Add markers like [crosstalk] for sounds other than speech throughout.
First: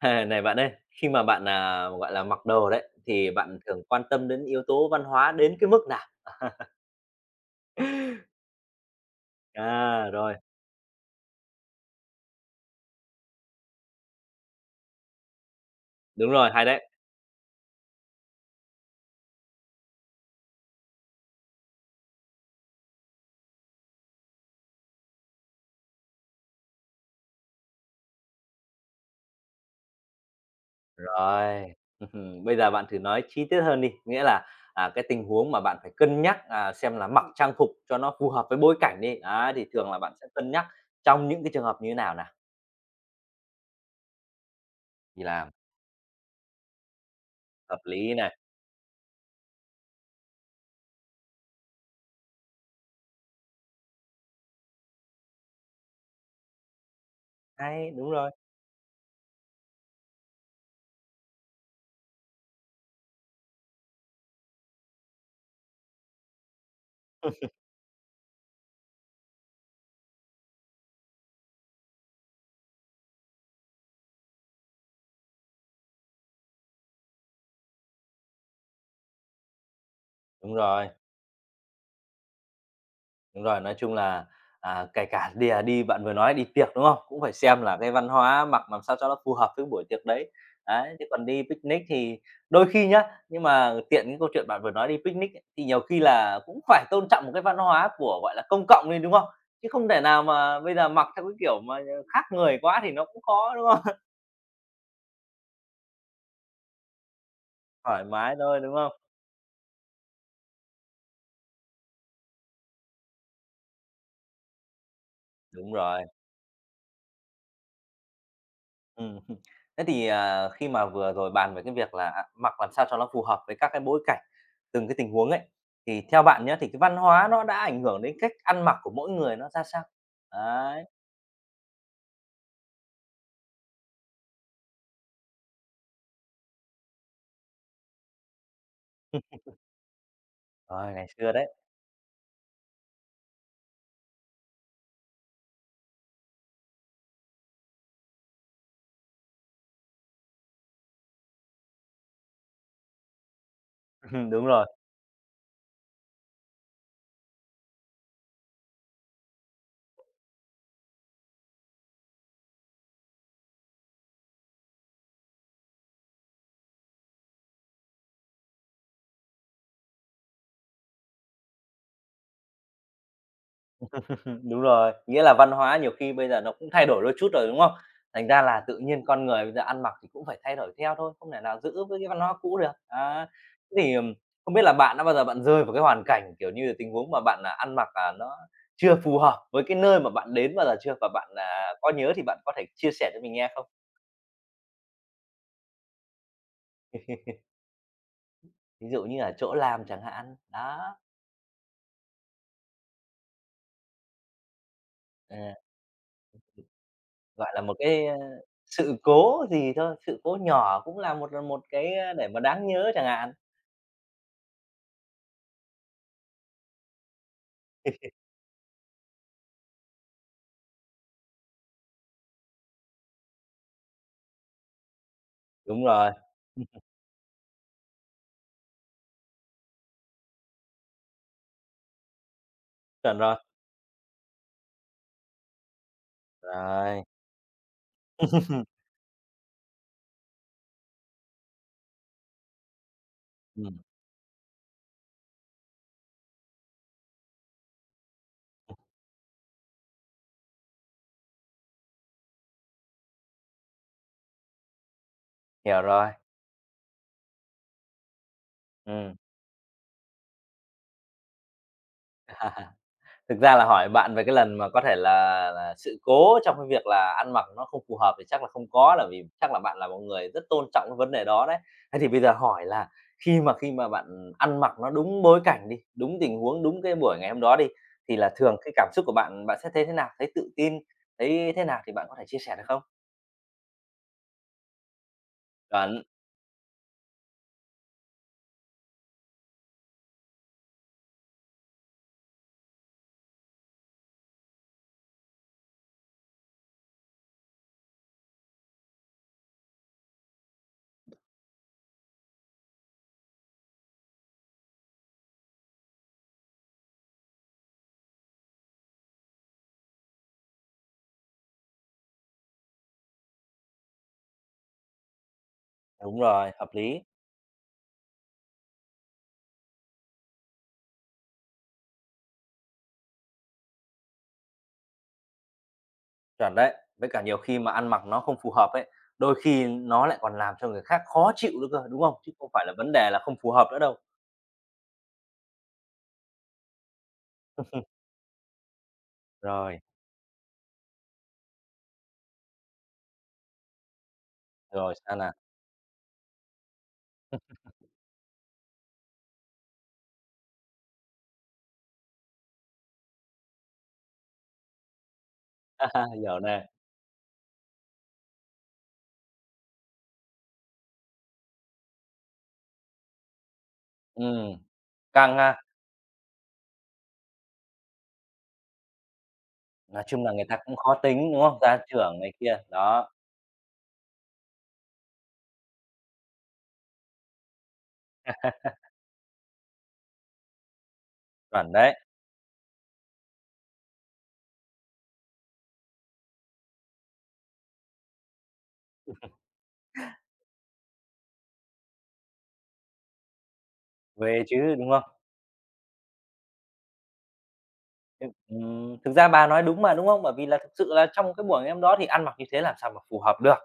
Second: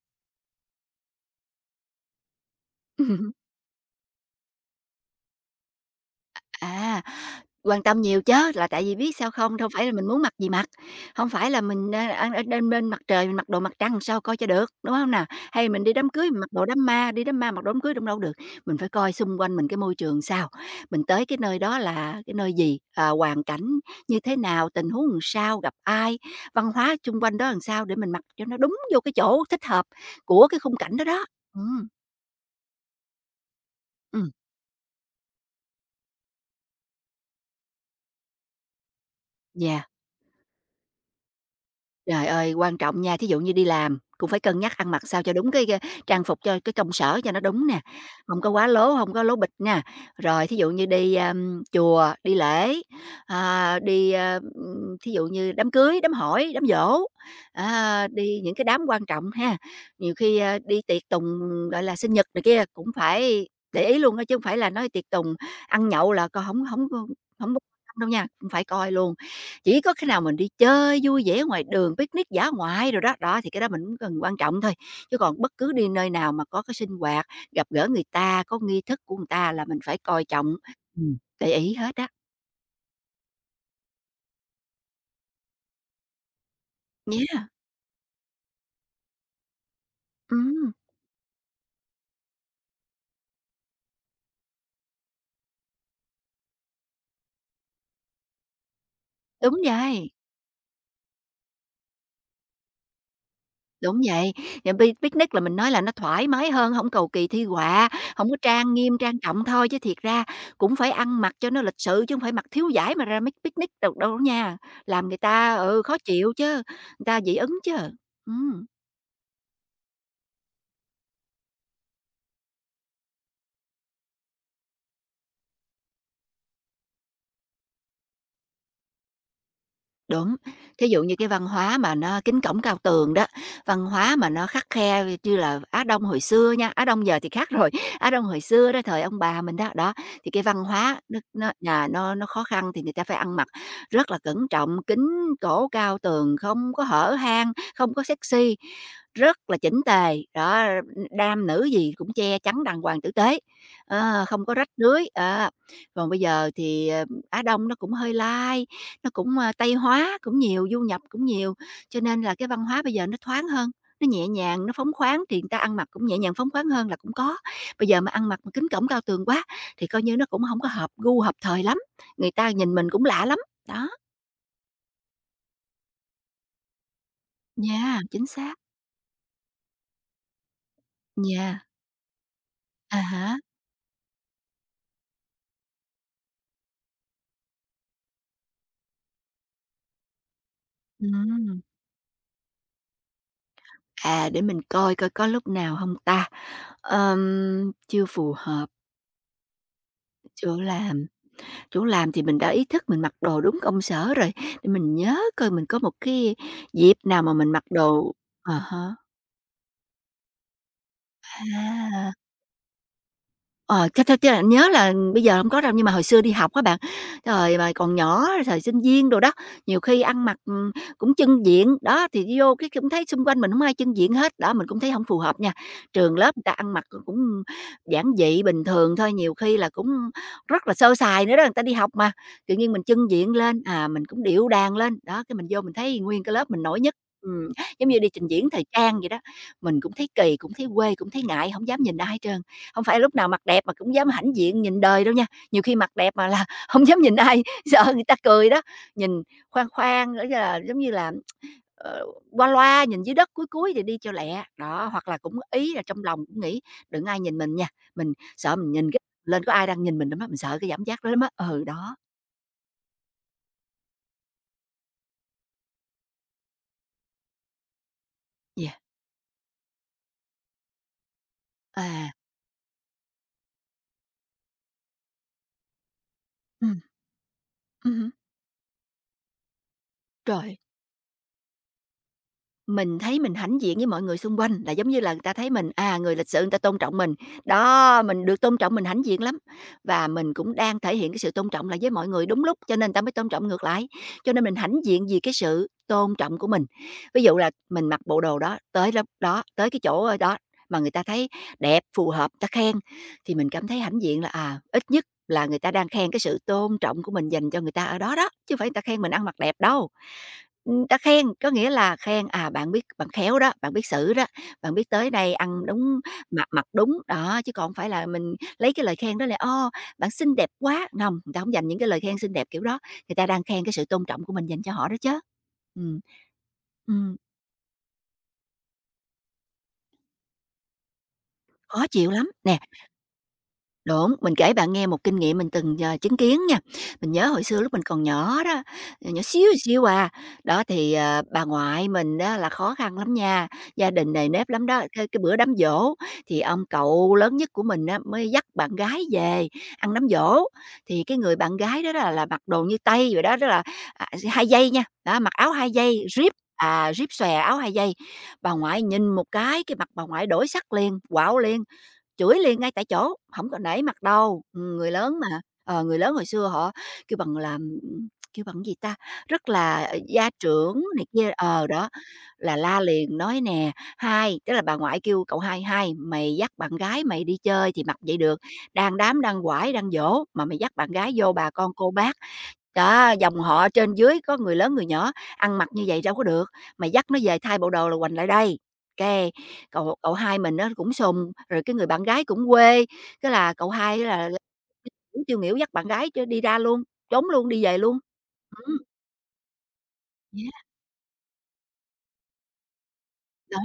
Hề, này bạn ơi, khi mà bạn, gọi là, mặc đồ đấy, thì [laughs] bạn thường quan tâm đến yếu tố văn hóa đến cái mức nào? À, quan tâm nhiều chứ là tại vì biết sao không? Đâu phải là mình muốn mặc Rồi, gì mặc, không phải là mình, ăn ở bên bên mặt trời mình mặc đồ mặt trăng sao coi cho được, đúng không nào? Hay mình đi đám đúng cưới mình mặc rồi, hay đồ đám đấy. ma, đi đám ma mặc đồ đám cưới đâu đâu được, mình phải coi xung quanh mình cái môi trường sao, mình tới cái nơi đó là cái nơi gì, à, hoàn cảnh như thế nào, tình huống làm sao, gặp ai, văn hóa xung quanh đó làm sao để mình mặc cho nó đúng vô cái chỗ thích hợp của cái khung cảnh đó đó. Ừ, Rồi, [laughs] bây giờ bạn thử nói chi tiết hơn đi, nghĩa ừ, là, cái tình huống mà bạn phải cân nhắc, xem là mặc trang phục cho nó phù hợp với bối cảnh đi, á, thì yeah. thường là bạn sẽ cân nhắc trong những cái trường hợp như thế nào Trời nào? ơi, quan trọng nha, thí dụ như đi làm cũng phải cân nhắc ăn mặc sao Đi cho đúng làm, trang phục cho cái công sở cho nó đúng nè, hợp lý này, không có quá lố, không có lố bịch nha. Rồi thí dụ như đi chùa, đi lễ, à, đi thí dụ như đám cưới, đám hỏi, đám giỗ, hay, à, đúng rồi, đi những cái đám quan trọng ha. Nhiều khi, đi tiệc tùng, gọi là, sinh nhật này kia cũng phải để ý luôn á, chứ không phải là nói tiệc tùng ăn nhậu là con không không không không đâu nha, cũng phải coi luôn. Chỉ có khi nào mình đi chơi vui vẻ ngoài đường, picnic dã ngoại rồi đó, đó, thì cái đó mình cũng cần quan trọng thôi. Chứ còn bất cứ đi nơi nào mà có cái sinh hoạt, gặp gỡ người ta, có nghi thức của người ta là mình phải coi trọng, đúng rồi. Để ý hết á, Đúng rồi, nói chung là, kể cả đi đi bạn vừa nói đi tiệc, đúng không? Cũng nhé. phải xem là cái văn hóa mặc làm sao cho nó phù hợp với buổi tiệc đấy. Ừm, Đấy, chứ còn đi picnic thì đôi khi nhá, nhưng mà tiện cái câu chuyện bạn vừa nói đi picnic ấy, thì nhiều khi là cũng phải tôn trọng một cái văn hóa của, gọi là, công cộng đi, đúng không? đúng Chứ không thể vậy, nào mà bây giờ mặc theo cái kiểu mà khác người quá thì nó cũng khó, đúng không? đúng vậy. Và picnic là mình nói là nó thoải mái hơn, không cầu kỳ thi [laughs] họa, Thoải không có mái thôi, trang đúng không? nghiêm, trang trọng thôi, chứ thiệt ra cũng phải ăn mặc cho nó lịch sự, chứ không phải mặc thiếu vải mà ra picnic đâu đâu đó nha, làm người ta, Đúng ừ, khó rồi. chịu chứ, người ta dị ứng chứ. Ừm. Hừm. Thế thì, khi mà vừa rồi bàn về cái việc là, mặc làm sao cho nó phù hợp với các cái bối cảnh, từng cái tình huống ấy, thì theo bạn nhé thì cái văn hóa nó đã ảnh hưởng đến cách ăn mặc của mỗi người nó ra sao? Đúng, Đấy, thí dụ như cái văn hóa mà nó kính cổng cao tường đó, văn hóa mà nó khắt khe như là Á Đông hồi xưa nha, Á Đông giờ thì khác rồi, [laughs] Á Đông hồi xưa đó, thời ông bà mình đó, đó, thì cái văn rồi, hóa ngày nó xưa nó đấy. nhà nó khó khăn thì người ta phải ăn mặc rất là cẩn trọng, kính cổ cao tường, không có hở hang, không có sexy, rất là chỉnh tề, đó, nam nữ gì cũng che chắn đàng hoàng tử tế, ờ, [laughs] không Đúng có rồi. rách rưới, ờ. Còn bây giờ thì, Á Đông nó cũng hơi lai, nó cũng, Tây hóa cũng nhiều, du nhập cũng nhiều, cho nên là cái văn hóa bây giờ nó thoáng hơn, nó nhẹ nhàng, nó phóng khoáng thì người ta ăn mặc cũng nhẹ nhàng, phóng khoáng hơn là cũng có. Bây giờ mà ăn mặc mà kính cổng cao tường quá thì coi như nó cũng không có hợp gu, hợp thời lắm, người ta nhìn mình cũng lạ lắm. Đó, Đúng rồi, nghĩa là văn hóa nhiều khi bây giờ nó cũng thay đổi đôi chút rồi, đúng không? nha, chính Thành ra xác, là tự nhiên con người bây giờ ăn mặc thì cũng phải thay đổi theo thôi, không thể nào nha. giữ với cái văn hóa cũ được. À Á, hả? thế thì, không biết là bạn đã bao giờ bạn rơi vào cái hoàn cảnh, kiểu như là, tình huống mà bạn, ăn mặc, nó chưa phù hợp với cái nơi mà bạn đến bao giờ chưa? Và bạn, Ừm. Có nhớ thì bạn có thể chia sẻ cho mình nghe không? À, để mình coi coi có lúc nào không ta? Chưa phù hợp Ví dụ như là chỗ làm chẳng hạn, chỗ đó, làm. Chỗ làm thì mình đã ý thức mình mặc đồ đúng công sở rồi, để mình nhớ ờ, coi mình có một cái dịp nào mà gọi mình là, mặc một cái, đồ. ơ, À há, sự cố gì thôi, sự cố nhỏ cũng là một, ờ, một cái, à. ơ, để mà đáng nhớ chẳng hạn. Ờ, cái theo là nhớ là bây giờ hông có đâu, nhưng mà hồi xưa đi học á bạn, thời mà còn nhỏ, thời sinh viên đồ đó, nhiều khi ăn mặc, cũng chưng diện, đó, thì đi vô cái cũng thấy xung quanh mình hổng ai chưng diện hết, đó, mình cũng thấy hổng phù hợp nha. Đúng rồi. Trường lớp người ta ăn mặc cũng giản dị, bình thường thôi, nhiều khi là cũng rất là sơ sài nữa đó, người ta đi học mà, tự nhiên mình chưng Chuẩn diện rồi, lên, à, mình cũng điệu đàng lên, đó, cái mình vô mình thấy nguyên cái lớp mình nổi nhất. rồi. Ừm, giống như đi trình diễn thời [laughs] trang vậy đó, mình cũng thấy kỳ, cũng thấy quê, cũng thấy ngại, hổng dám nhìn ai trơn. Không phải lúc nào mặt đẹp mà Ừm, cũng dám hãnh diện nhìn đời đâu nha, nhiều khi mặt đẹp mà là [laughs] không dám nhìn ai, [laughs] sợ người ta cười đó, nhìn khoan khoan, nữa là giống như là, ờ, qua loa, nhìn dưới đất, cuối cuối thì đi cho lẹ. Đó, hoặc là cũng ý hiểu là trong rồi, lòng cũng nghĩ đừng ai nhìn mình nha, mình sợ mình nhìn cái ừm. [laughs] lên có ai đang nhìn mình lắm á, mình sợ cái cảm giác đó lắm á. Ừ, đó, [laughs] Thực ra là hỏi bạn về cái lần mà có thể là sự cố trong cái việc là ăn mặc nó không phù hợp thì chắc là không yeah, có, là vì chắc là bạn là một người rất tôn trọng cái vấn đề đó đấy. Thế thì à, bây giờ hỏi là khi mà bạn ăn mặc nó đúng bối cảnh đi, đúng tình huống, ừm, đúng cái buổi ngày hôm đó đi, ừm, thì là thường cái cảm xúc của bạn bạn sẽ thấy thế nào? Thấy tự rồi. tin, thấy thế nào thì bạn có thể chia sẻ được không? Mình thấy mình hãnh diện với mọi người xung quanh, là giống như là người ta thấy mình, à, Chuẩn, người lịch sự người ta tôn trọng mình. Đó, mình được tôn trọng mình hãnh diện lắm, và mình cũng đang thể hiện cái sự tôn trọng là với mọi người đúng lúc, cho nên người ta mới tôn trọng ngược lại. Cho nên mình hãnh diện vì cái sự tôn trọng của mình. Ví dụ là mình mặc bộ đồ đó, tới lớp đó, tới cái chỗ, đó mà người ta thấy đẹp, phù hợp, người ta khen, thì mình cảm thấy hãnh diện là, à, ít nhất là người ta đang khen cái sự tôn trọng của mình dành cho người ta ở đó đó, chứ hông phải người ta khen mình ăn mặc đẹp đâu. Đã khen, có nghĩa là khen, à, bạn biết bạn khéo đó, bạn biết xử đó, bạn biết tới đây ăn đúng, đúng mặc rồi, mặc hợp đúng, lý. đó, chứ còn hông phải là mình lấy cái lời khen đó là "Ô, bạn xinh đẹp quá!" Hông, người ta không dành những cái lời khen xinh đẹp kiểu đó, người ta đang khen cái sự tôn trọng của mình dành cho họ đó chứ. Ừm. Chuẩn đấy. Với Ừm, cả nhiều khi mà ăn mặc nó không phù hợp ấy, đôi khi nó lại còn làm cho người khác khó chịu nữa cơ, khó đúng chịu không? lắm, Chứ không nè. phải là vấn đề là không phù hợp nữa đâu. Đúng, mình kể bạn nghe một kinh nghiệm mình từng, ờ, chứng kiến nha. Mình nhớ hồi xưa lúc mình còn nhỏ đó, ờ, nhỏ xíu Rồi, xíu à, đó thì, ờ, bà ngoại mình đó là khó khăn lắm nha, gia đình nề nếp lắm đó. rồi, Cái sao cái nào? bữa đám giỗ thì ông cậu lớn nhất của mình á mới dắt bạn gái về ăn đám giỗ, thì cái người bạn gái đó đó là mặc đồ như Tây vậy đó, đó là, à, hai dây nha, đó, mặc áo hai dây, [laughs] ríp, Hiểu nè. à, ríp xòe áo hai dây. Bà ngoại nhìn một cái mặt bà ngoại đổi sắc liền, quạo liền, chửi liền ngay tại chỗ, không có nể mặt đâu. Ừm, Người lớn căng mà, ha. ờ, người lớn hồi xưa họ kêu bằng là, kêu bằng gì ta? Rất là, ờ, Nói chung gia là người ta cũng trưởng khó này kia tính, đúng không? ờ, Gia đó, trưởng này là kia, la đó, liền nói nè: "Hai", tức là bà ngoại kêu cậu hai: "Hai, mày dắt bạn gái mày đi chơi thì mặc vậy được, đang đám, đang quải, đang giỗ mà mày dắt bạn gái vô bà con chuẩn cô đấy, bác đó, dòng họ trên dưới có người lớn người nhỏ, ăn mặc như vậy đâu có được, mày dắt nó về thay bộ đồ là quành lại đây." Cái cậu cậu hai mình á cũng sùng, rồi cái người bạn gái cũng quê, cái là cậu hai á là về chứ, đúng không? cũng tiêu nghỉu dắt bạn gái đi ra luôn, trốn luôn, đi về luôn. Ư, Ừm, thực ra bà nói đúng mà, đúng không? Bởi vì yeah, là thực sự là trong cái buổi em đó thì ăn mặc như thế làm sao mà phù hợp đó, được,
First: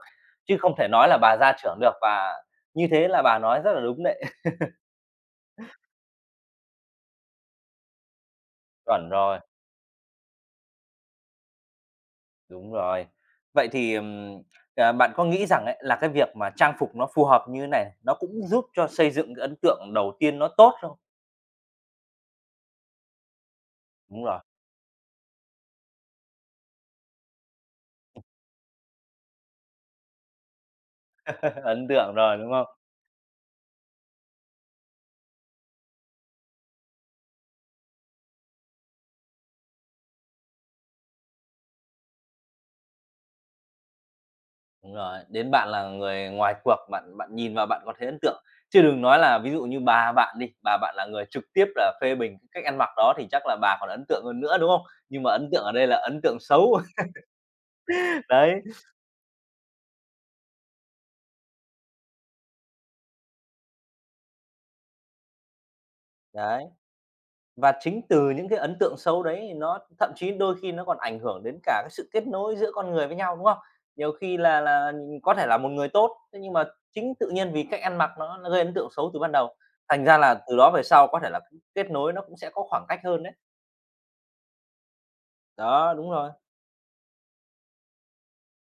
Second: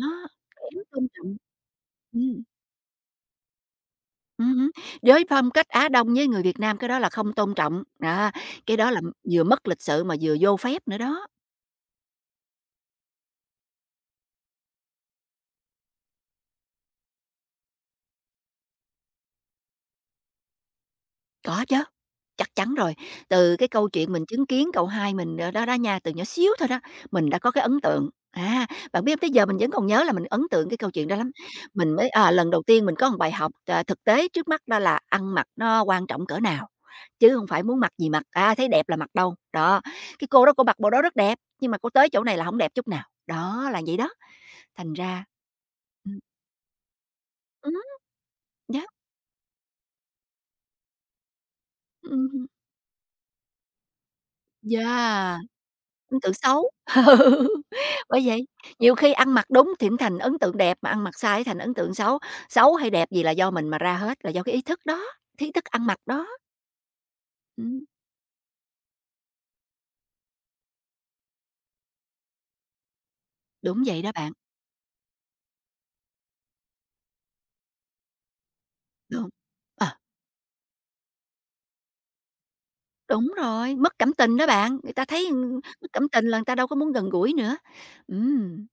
chứ không kém thể tôn nói là trọng. bà gia trưởng được và Ừm, như thế là bà nói rất là đúng đấy. [laughs] Hứm, với phong cách Á Đông với người Việt Nam cái đó là không tôn trọng, đó, cái đó là Chuẩn rồi. vừa mất lịch sự mà vừa vô phép nữa đó. Đúng rồi. Vậy thì, bạn có nghĩ rằng ấy là cái việc mà trang phục nó phù hợp như thế này, nó cũng giúp cho xây dựng cái ấn tượng đầu tiên nó tốt không? Có chứ, chắc chắn rồi. Từ cái câu chuyện Đúng mình rồi, chứng kiến cậu hai mình, ờ, đó đó nha, từ nhỏ xíu thôi đó, mình đã có cái ấn tượng. À, bạn biết không, tới giờ mình vẫn còn nhớ là mình ấn tượng cái câu chuyện đó lắm. [laughs] ấn Mình mới tượng à, rồi, lần đúng đầu không? tiên mình có một bài học, à, thực tế trước mắt đó là ăn mặc nó quan trọng cỡ nào, chứ không phải muốn mặc gì mặc, à, thấy đẹp là mặc đâu. Đó, cái cô đó cô mặc bộ đó rất đẹp, nhưng mà cô tới chỗ này là không đẹp chút nào. Đó, là vậy đó, thành Đúng rồi, ra đến bạn là ừm, người ngoài cuộc, bạn bạn nhìn vào ừm, bạn có thấy ấn tượng, chứ yeah, đừng nói là ví dụ như bà bạn đi, bà bạn là người trực tiếp là phê bình ừm, cái cách ăn mặc đó thì chắc là bà còn ấn tượng hơn nữa, đúng không? Nhưng mà yeah. ấn tượng ở đây là Ấn ấn tượng tượng xấu. xấu. [laughs] Ừ, bởi [laughs] vậy, Đấy, nhiều khi ăn mặc đúng thì cũng thành ấn tượng đẹp, mà ăn mặc sai thành ấn tượng xấu. Xấu hay đẹp gì là do mình mà ra hết, là do cái ý thức đó, ý thức ăn mặc đó. đấy. Và Ừm, chính từ những cái ấn tượng xấu đấy thì nó thậm chí đôi khi nó còn ảnh hưởng đến cả cái sự kết nối giữa con người với nhau, đúng không? đúng vậy đó Nhiều bạn, khi là có thể là một người tốt, thế nhưng mà chính tự nhiên vì cách ăn mặc nó gây ấn tượng xấu từ đúng. ban đầu, Ờ, thành ra là từ đó về sau có thể là kết nối nó cũng sẽ có khoảng cách hơn Đúng đấy. rồi, mất cảm tình đó bạn, người ta thấy, mất Đó, cảm đúng tình rồi. là người ta đâu có muốn gần gũi nữa. Ừm,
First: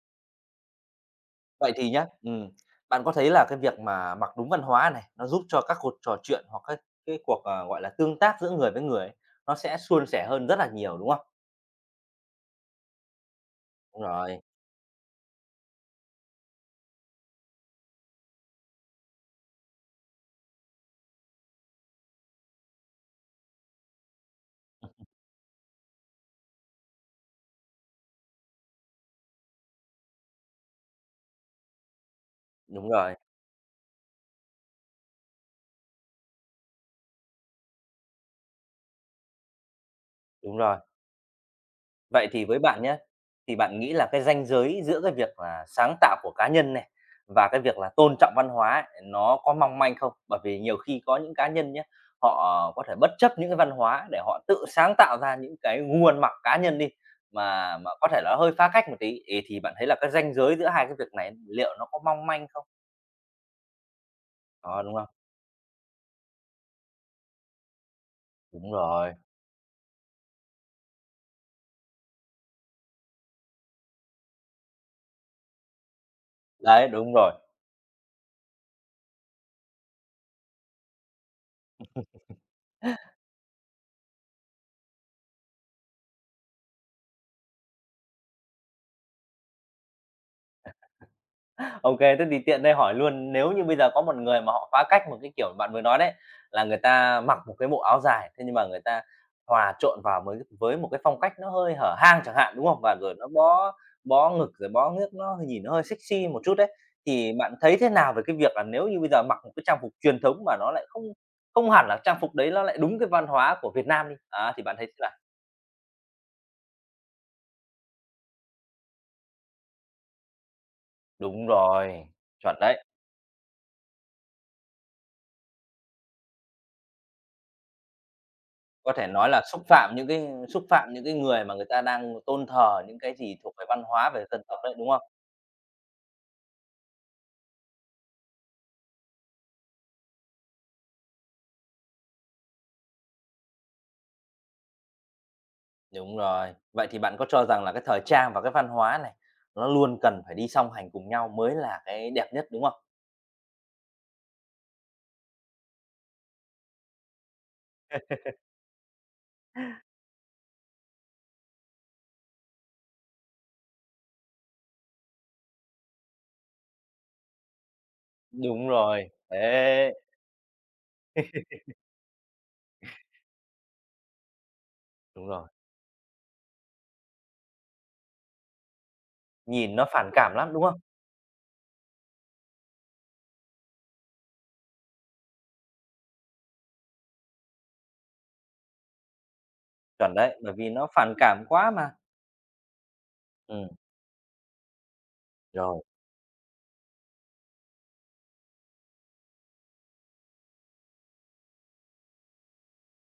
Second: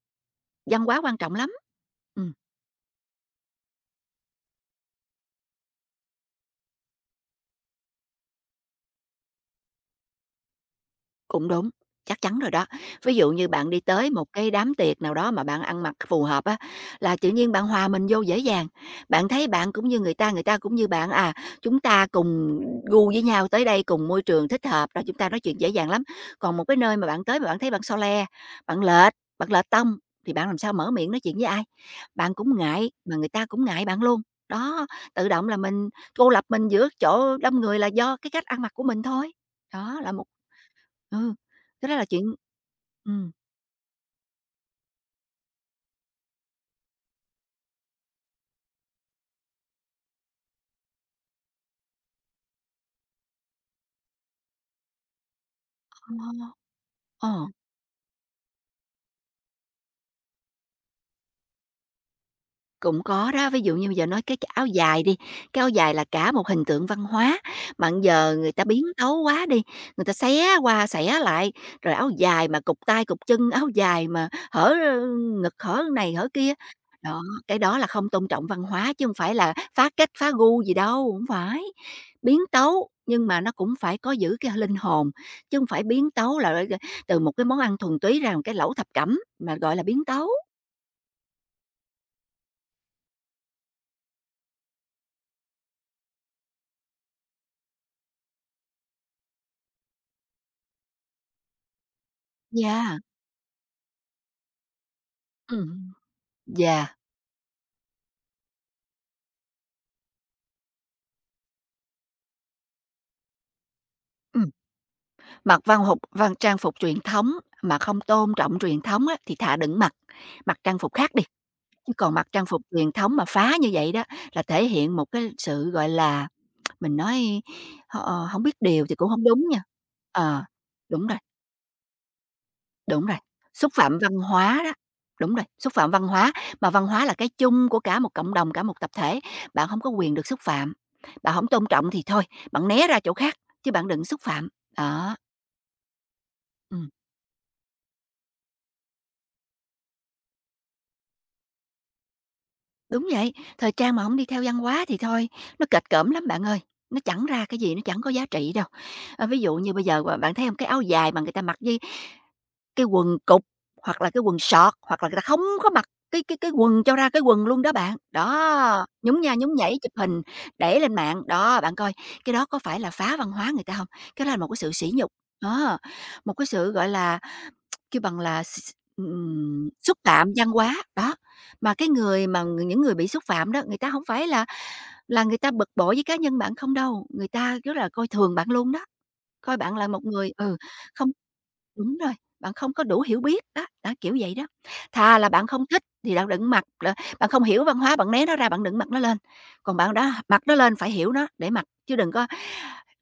văn hóa quan trọng lắm. Vậy thì nhá, Ừm. Bạn có thấy là cái việc mà mặc đúng văn hóa này, nó giúp cho các cuộc trò chuyện hoặc các cái cuộc, ờ, gọi là, tương tác giữa người với người ấy, nó sẽ suôn sẻ hơn rất là nhiều, đúng không? Cũng đúng, chắc chắn rồi đó. Ví dụ như bạn đi Đúng tới một rồi, cái đám tiệc nào đó mà bạn ăn mặc phù hợp á, là tự nhiên bạn hòa mình vô dễ dàng. Bạn thấy bạn cũng như người ta cũng như bạn à, chúng ta cùng gu với nhau tới đây cùng môi trường thích hợp rồi chúng ta nói chuyện dễ dàng lắm. Còn một cái nơi mà bạn tới mà bạn thấy bạn so le, bạn lệch tông thì bạn làm sao mở miệng nói chuyện với ai? Bạn cũng đúng ngại rồi, mà người ta cũng ngại bạn luôn. Đó, tự động là mình cô lập mình giữa chỗ đông người là do cái cách ăn mặc của mình thôi. Đó là đúng rồi. Ừ, thực ra là chuyện Vậy thì với bạn nhé ừm, thì bạn nghĩ là cái ranh giới giữa cái việc là sáng tạo của cá nhân này và cái việc là tôn trọng văn hóa ấy, nó có mong manh không? Bởi vì nhiều khi có những cá nhân nhé họ có thể bất chấp những cái văn hóa để họ tự sáng tạo ra những cái gu ăn mặc ờ, cá nhân đi, ờ, mà có thể là hơi phá cách một tí, thì bạn thấy là cái ranh giới giữa hai cái việc này liệu nó có mong manh không? Cũng có đó, ví dụ như bây giờ nói cái áo Đó, đúng dài không? đi, cái áo dài là cả một hình tượng văn hóa, mà bây giờ người ta Đúng biến rồi, tấu quá đi, người ta xé qua xẻ lại, rồi áo dài mà cụt tay cụt chân, áo dài mà hở ngực, hở này hở kia. đấy, đúng Đó, rồi. cái đó là không tôn trọng văn hóa chứ không phải là phá cách, phá gu gì đâu, hổng phải. Biến tấu, nhưng mà nó cũng phải có giữ cái linh hồn, chứ không phải biến tấu là từ một cái món ăn thuần túy ra một cái lẩu thập cẩm, mà gọi là biến tấu. OK, thế thì tiện đây hỏi luôn, nếu như bây giờ có một người mà họ phá cách một cái kiểu bạn vừa nói đấy, là người ta mặc một cái bộ áo dài, thế nhưng mà người ta hòa trộn vào với một cái phong cách nó hơi hở hang chẳng hạn, đúng không? Và Yeah, rồi nó bó bó ngực, rồi bó ngước, nó nhìn nó hơi ừm, sexy một chút đấy, yeah. thì bạn thấy thế nào về cái việc là nếu như bây giờ mặc một cái trang phục truyền thống mà nó lại không không hẳn là trang phục đấy nó lại đúng cái văn hóa của Việt Nam đi? Ừm, Á, thì bạn thấy thế nào? Mặc văn phục văn trang phục truyền thống mà không tôn trọng truyền thống á, thì thà đừng mặc, mặc trang phục khác đi, Đúng chứ rồi, còn mặc trang chuẩn phục đấy. truyền thống mà phá như vậy đó là thể hiện một cái sự, gọi là, mình nói, hổng biết điều Có thì thể cũng không nói là đúng xúc nha. phạm những cái Ờ, đúng rồi, người mà người ta đang tôn thờ những đúng cái rồi, gì thuộc về xúc văn phạm hóa văn về dân tộc hóa đó, đấy, đúng không? đúng rồi, xúc phạm văn hóa, mà văn hóa là cái chung của cả một cộng đồng, cả một tập thể, bạn không có quyền được xúc phạm. Bạn không tôn trọng thì thôi, bạn né ra chỗ khác, chứ bạn đừng xúc phạm. Đó, Đúng rồi. Vậy ừm. thì bạn có cho rằng là cái thời trang và cái văn hóa này nó luôn cần phải đi song hành cùng nhau mới là cái đẹp nhất, đúng không? Đúng vậy, thời trang mà không đi theo văn hóa thì thôi, nó kệch cỡm lắm bạn ơi, nó chẳng ra cái gì, nó chẳng có giá trị đâu. A, ví dụ như bây giờ bạn thấy không, cái áo dài mà người ta mặc với cái quần cụt, hoặc là cái quần sọt, hoặc là người ta không có mặc cái quần cho ra cái quần luôn đó bạn. Đúng Đó, rồi, nhúng nha nhúng nhảy, chụp đấy, hình, để lên mạng, đó, bạn coi cái đó có phải là phá văn hóa người ta không? Cái đó là một cái sự sỉ nhục, đúng rồi, đó, một cái sự, gọi là Kêu bằng là x nhìn nó xúc phản phạm cảm văn lắm, đúng hóa, không? đó. Mà cái người mà những người bị xúc phạm đó, người ta hổng phải là người ta bực bội với cá nhân bạn không đâu, người ta rất là coi thường bạn luôn đó, coi bạn là một Chuẩn người đấy, bởi ừ, vì nó không, phản cảm quá mà. đúng rồi, bạn không có đủ hiểu biết đó, Ừm, đó, kiểu vậy đó. Thà là bạn không rồi. thích thì bạn đừng mặc, là bạn không hiểu văn hóa, bạn né nó ra, bạn đừng mặc nó lên. Còn bạn đã mặc nó lên phải hiểu nó để mặc, chứ đừng có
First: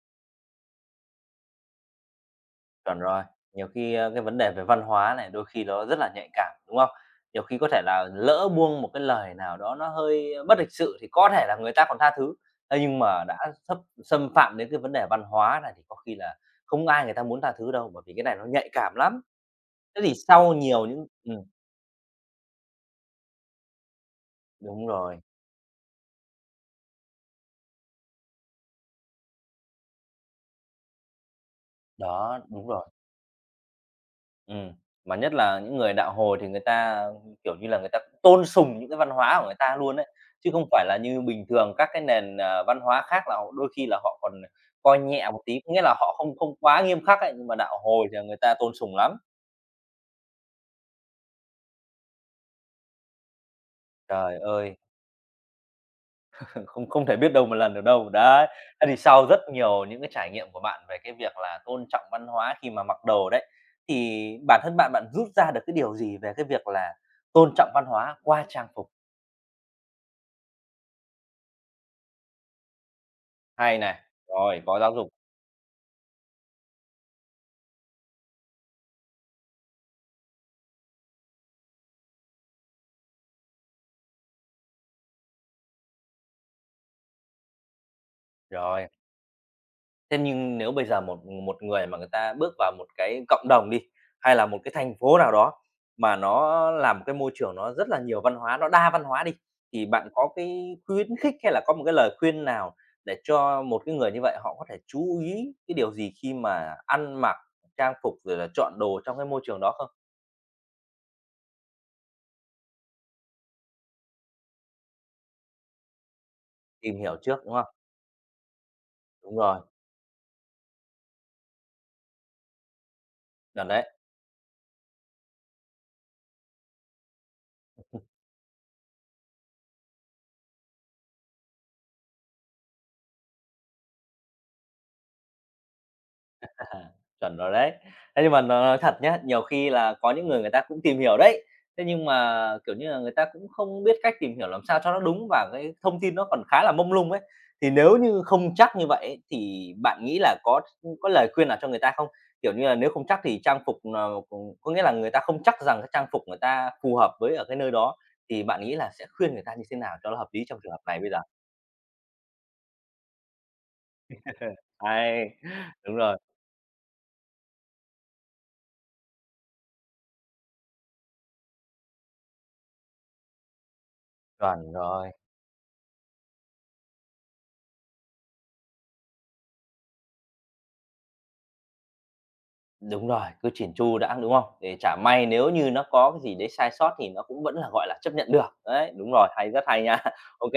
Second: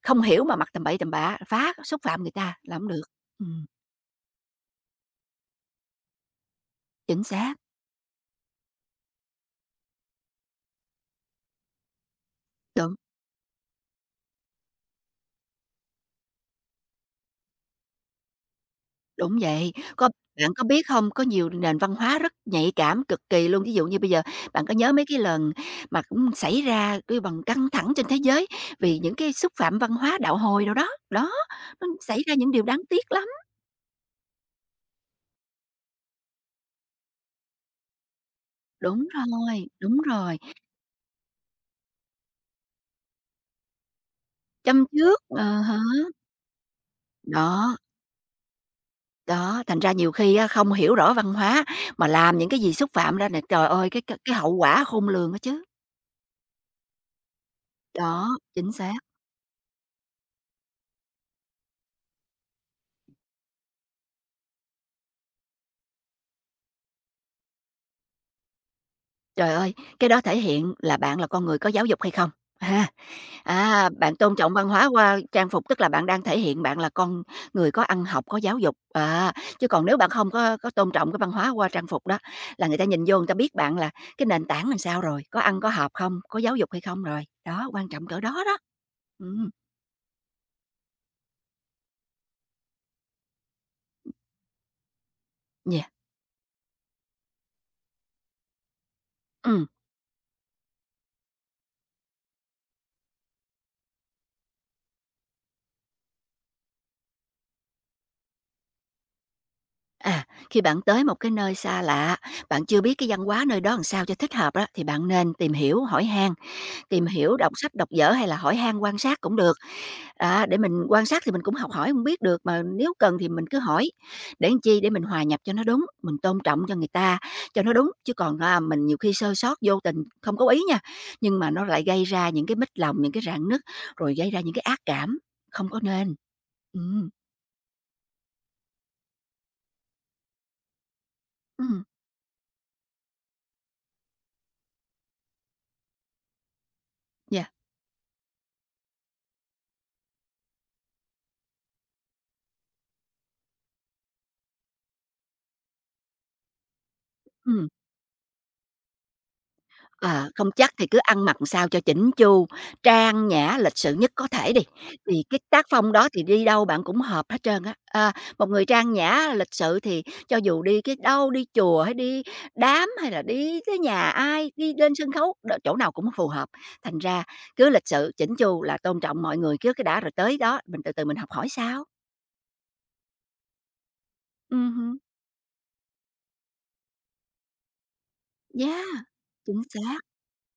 không hiểu mà mặc tầm bậy tầm bạ, phá, xúc phạm người ta là hổng Chuẩn được. rồi, Ừm, nhiều khi, ơ, cái vấn đề về văn hóa này đôi khi nó rất là nhạy cảm, đúng không? chính Nhiều xác, khi có thể là lỡ buông một cái lời nào đó nó hơi bất lịch sự thì có thể là người ta còn tha thứ, thế đúng. nhưng mà đã xâm xâm phạm đến cái vấn đề văn hóa này thì có khi là không ai người ta muốn tha thứ đâu, bởi vì cái này nó nhạy cảm lắm. Đúng vậy, Thế có thì bạn sau có biết nhiều những không? Có nhiều nền văn hóa rất nhạy cảm cực kỳ luôn. Ví dụ như bây giờ bạn có đúng nhớ mấy rồi, cái lần mà cũng xảy ra cái bằng căng thẳng trên thế giới vì những cái xúc phạm văn hóa đạo Hồi đâu đó, đó, nó xảy ra đó, những điều đúng đáng rồi. tiếc lắm. Ừm, mà nhất là những người đạo Hồi thì người ta, kiểu như là, người ta cũng tôn sùng những cái văn hóa của người ta Đúng luôn đấy rồi, chứ không phải là như bình thường các cái nền, ờ, văn hóa khác là họ đôi khi là họ còn châm coi trước, nhẹ một ờ tí, há. nghĩa là họ không không quá nghiêm khắc ấy, nhưng mà Đó, đạo Hồi thì người ta tôn sùng lắm. đó, thành ra nhiều khi á không hiểu rõ văn hóa mà làm những cái gì xúc phạm ra nè, trời ơi, cái Trời hậu ơi, quả khôn lường đó chứ. [laughs] không không thể biết đâu một lần được đâu. Đó, Đấy, chính thế xác. thì sau rất nhiều những cái trải nghiệm của bạn về cái việc là tôn trọng văn hóa khi mà mặc đồ đấy, thì bản thân bạn, bạn rút ra được cái điều gì về cái việc là tôn trọng văn hóa qua trang phục? Trời ơi, cái đó thể hiện là bạn là con người có giáo dục hay không, ha. Hay À, này, bạn tôn trọng rồi, văn có hóa giáo dục. qua trang phục tức là bạn đang thể hiện bạn là con người có ăn học, có giáo dục. À, chứ còn nếu bạn không có tôn trọng cái văn hóa qua trang phục đó là người ta nhìn vô người ta biết bạn là cái nền tảng làm sao rồi, có ăn có học không, có giáo dục hay không rồi. Đó, quan trọng cỡ đó đó. Rồi, Ừm, thế nhưng nếu bây giờ một một người mà người ta bước vào một cái cộng đồng đi, hay là một cái thành phố nào đó yeah. mà nó là một cái môi trường nó rất là nhiều văn hóa, nó đa văn hóa đi, Ừm. thì bạn có cái khuyến khích hay là có một cái lời khuyên nào để cho một cái người như vậy họ có thể chú ý cái điều gì khi mà ăn mặc, trang phục rồi là chọn đồ trong cái môi trường đó không? À, khi bạn tới một cái nơi xa lạ, bạn chưa biết cái văn hóa nơi đó làm sao cho thích hợp đó thì bạn nên tìm hiểu, hỏi han. Tìm Tìm hiểu hiểu, trước, đọc đúng không? sách, đọc vở hay là hỏi han quan sát cũng Đúng được. rồi, Đó, để mình quan sát thì mình cũng học hỏi hông biết được, mà nếu cần thì mình cứ chuẩn hỏi, đấy. để làm chi? Để mình hòa nhập cho nó đúng, mình tôn trọng cho người ta cho nó đúng, chứ còn, a, mình nhiều khi sơ sót vô tình, không có ý nha, nhưng mà nó lại gây ra những cái mếch lòng, những cái rạn nứt, rồi gây ra những cái ác cảm, không có nên. À, Ừm, chuẩn rồi đấy. Thế nhưng mà nói thật nhá, nhiều khi là có những người người ta cũng tìm hiểu đấy, ừm, thế nhưng mà, kiểu như là, người ta cũng không biết cách tìm hiểu làm sao cho nó đúng và cái thông tin nó còn khá là mông lung ấy. yeah, Thì nếu như không chắc như vậy ấy, thì bạn nghĩ là có lời khuyên nào cho người ta không? Kiểu như là, nếu không chắc thì trang phục nào có nghĩa là người ta không chắc rằng cái trang phục người ta phù hợp với ở cái ừm. nơi đó, thì bạn nghĩ là sẽ khuyên người ta như thế nào cho nó hợp Ờ, lý Không trong chắc trường hợp thì cứ này bây giờ? ăn mặc sao cho chỉnh chu, trang nhã, lịch sự nhất có thể đi, thì Hay, cái tác phong đúng đó rồi, thì đi đâu bạn cũng hợp hết trơn á. À, một người trang nhã, lịch sự thì cho dù đi cái đâu, đi chùa hay đi đám hay là đi tới nhà ai, chuẩn đi lên rồi. sân khấu, chỗ nào cũng phù hợp. Thành ra cứ lịch sự, chỉnh chu là tôn trọng mọi người trước cái đã rồi tới đó mình từ từ mình học hỏi sao. Đúng rồi, cứ chỉn chu đã, đúng không? Để chả Ừm, may nếu như nó có cái gì đấy sai sót thì nó cũng vẫn là, gọi là, chấp nhận được. Đấy, yeah, đúng rồi, hay, chính rất hay xác. nha. [laughs] OK,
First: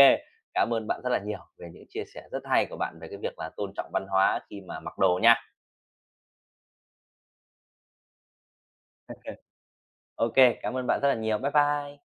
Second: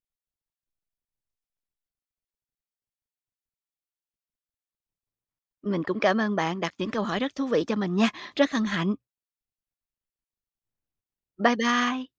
cảm ơn bạn rất là nhiều về những chia sẻ rất hay của bạn về cái việc là tôn trọng văn hóa khi mà mặc đồ nha. Mình cũng cảm ơn bạn đặt những câu hỏi rất thú vị cho mình nha, rất hân hạnh. OK, cảm ơn bạn rất là nhiều. Bye Bye bye. bye.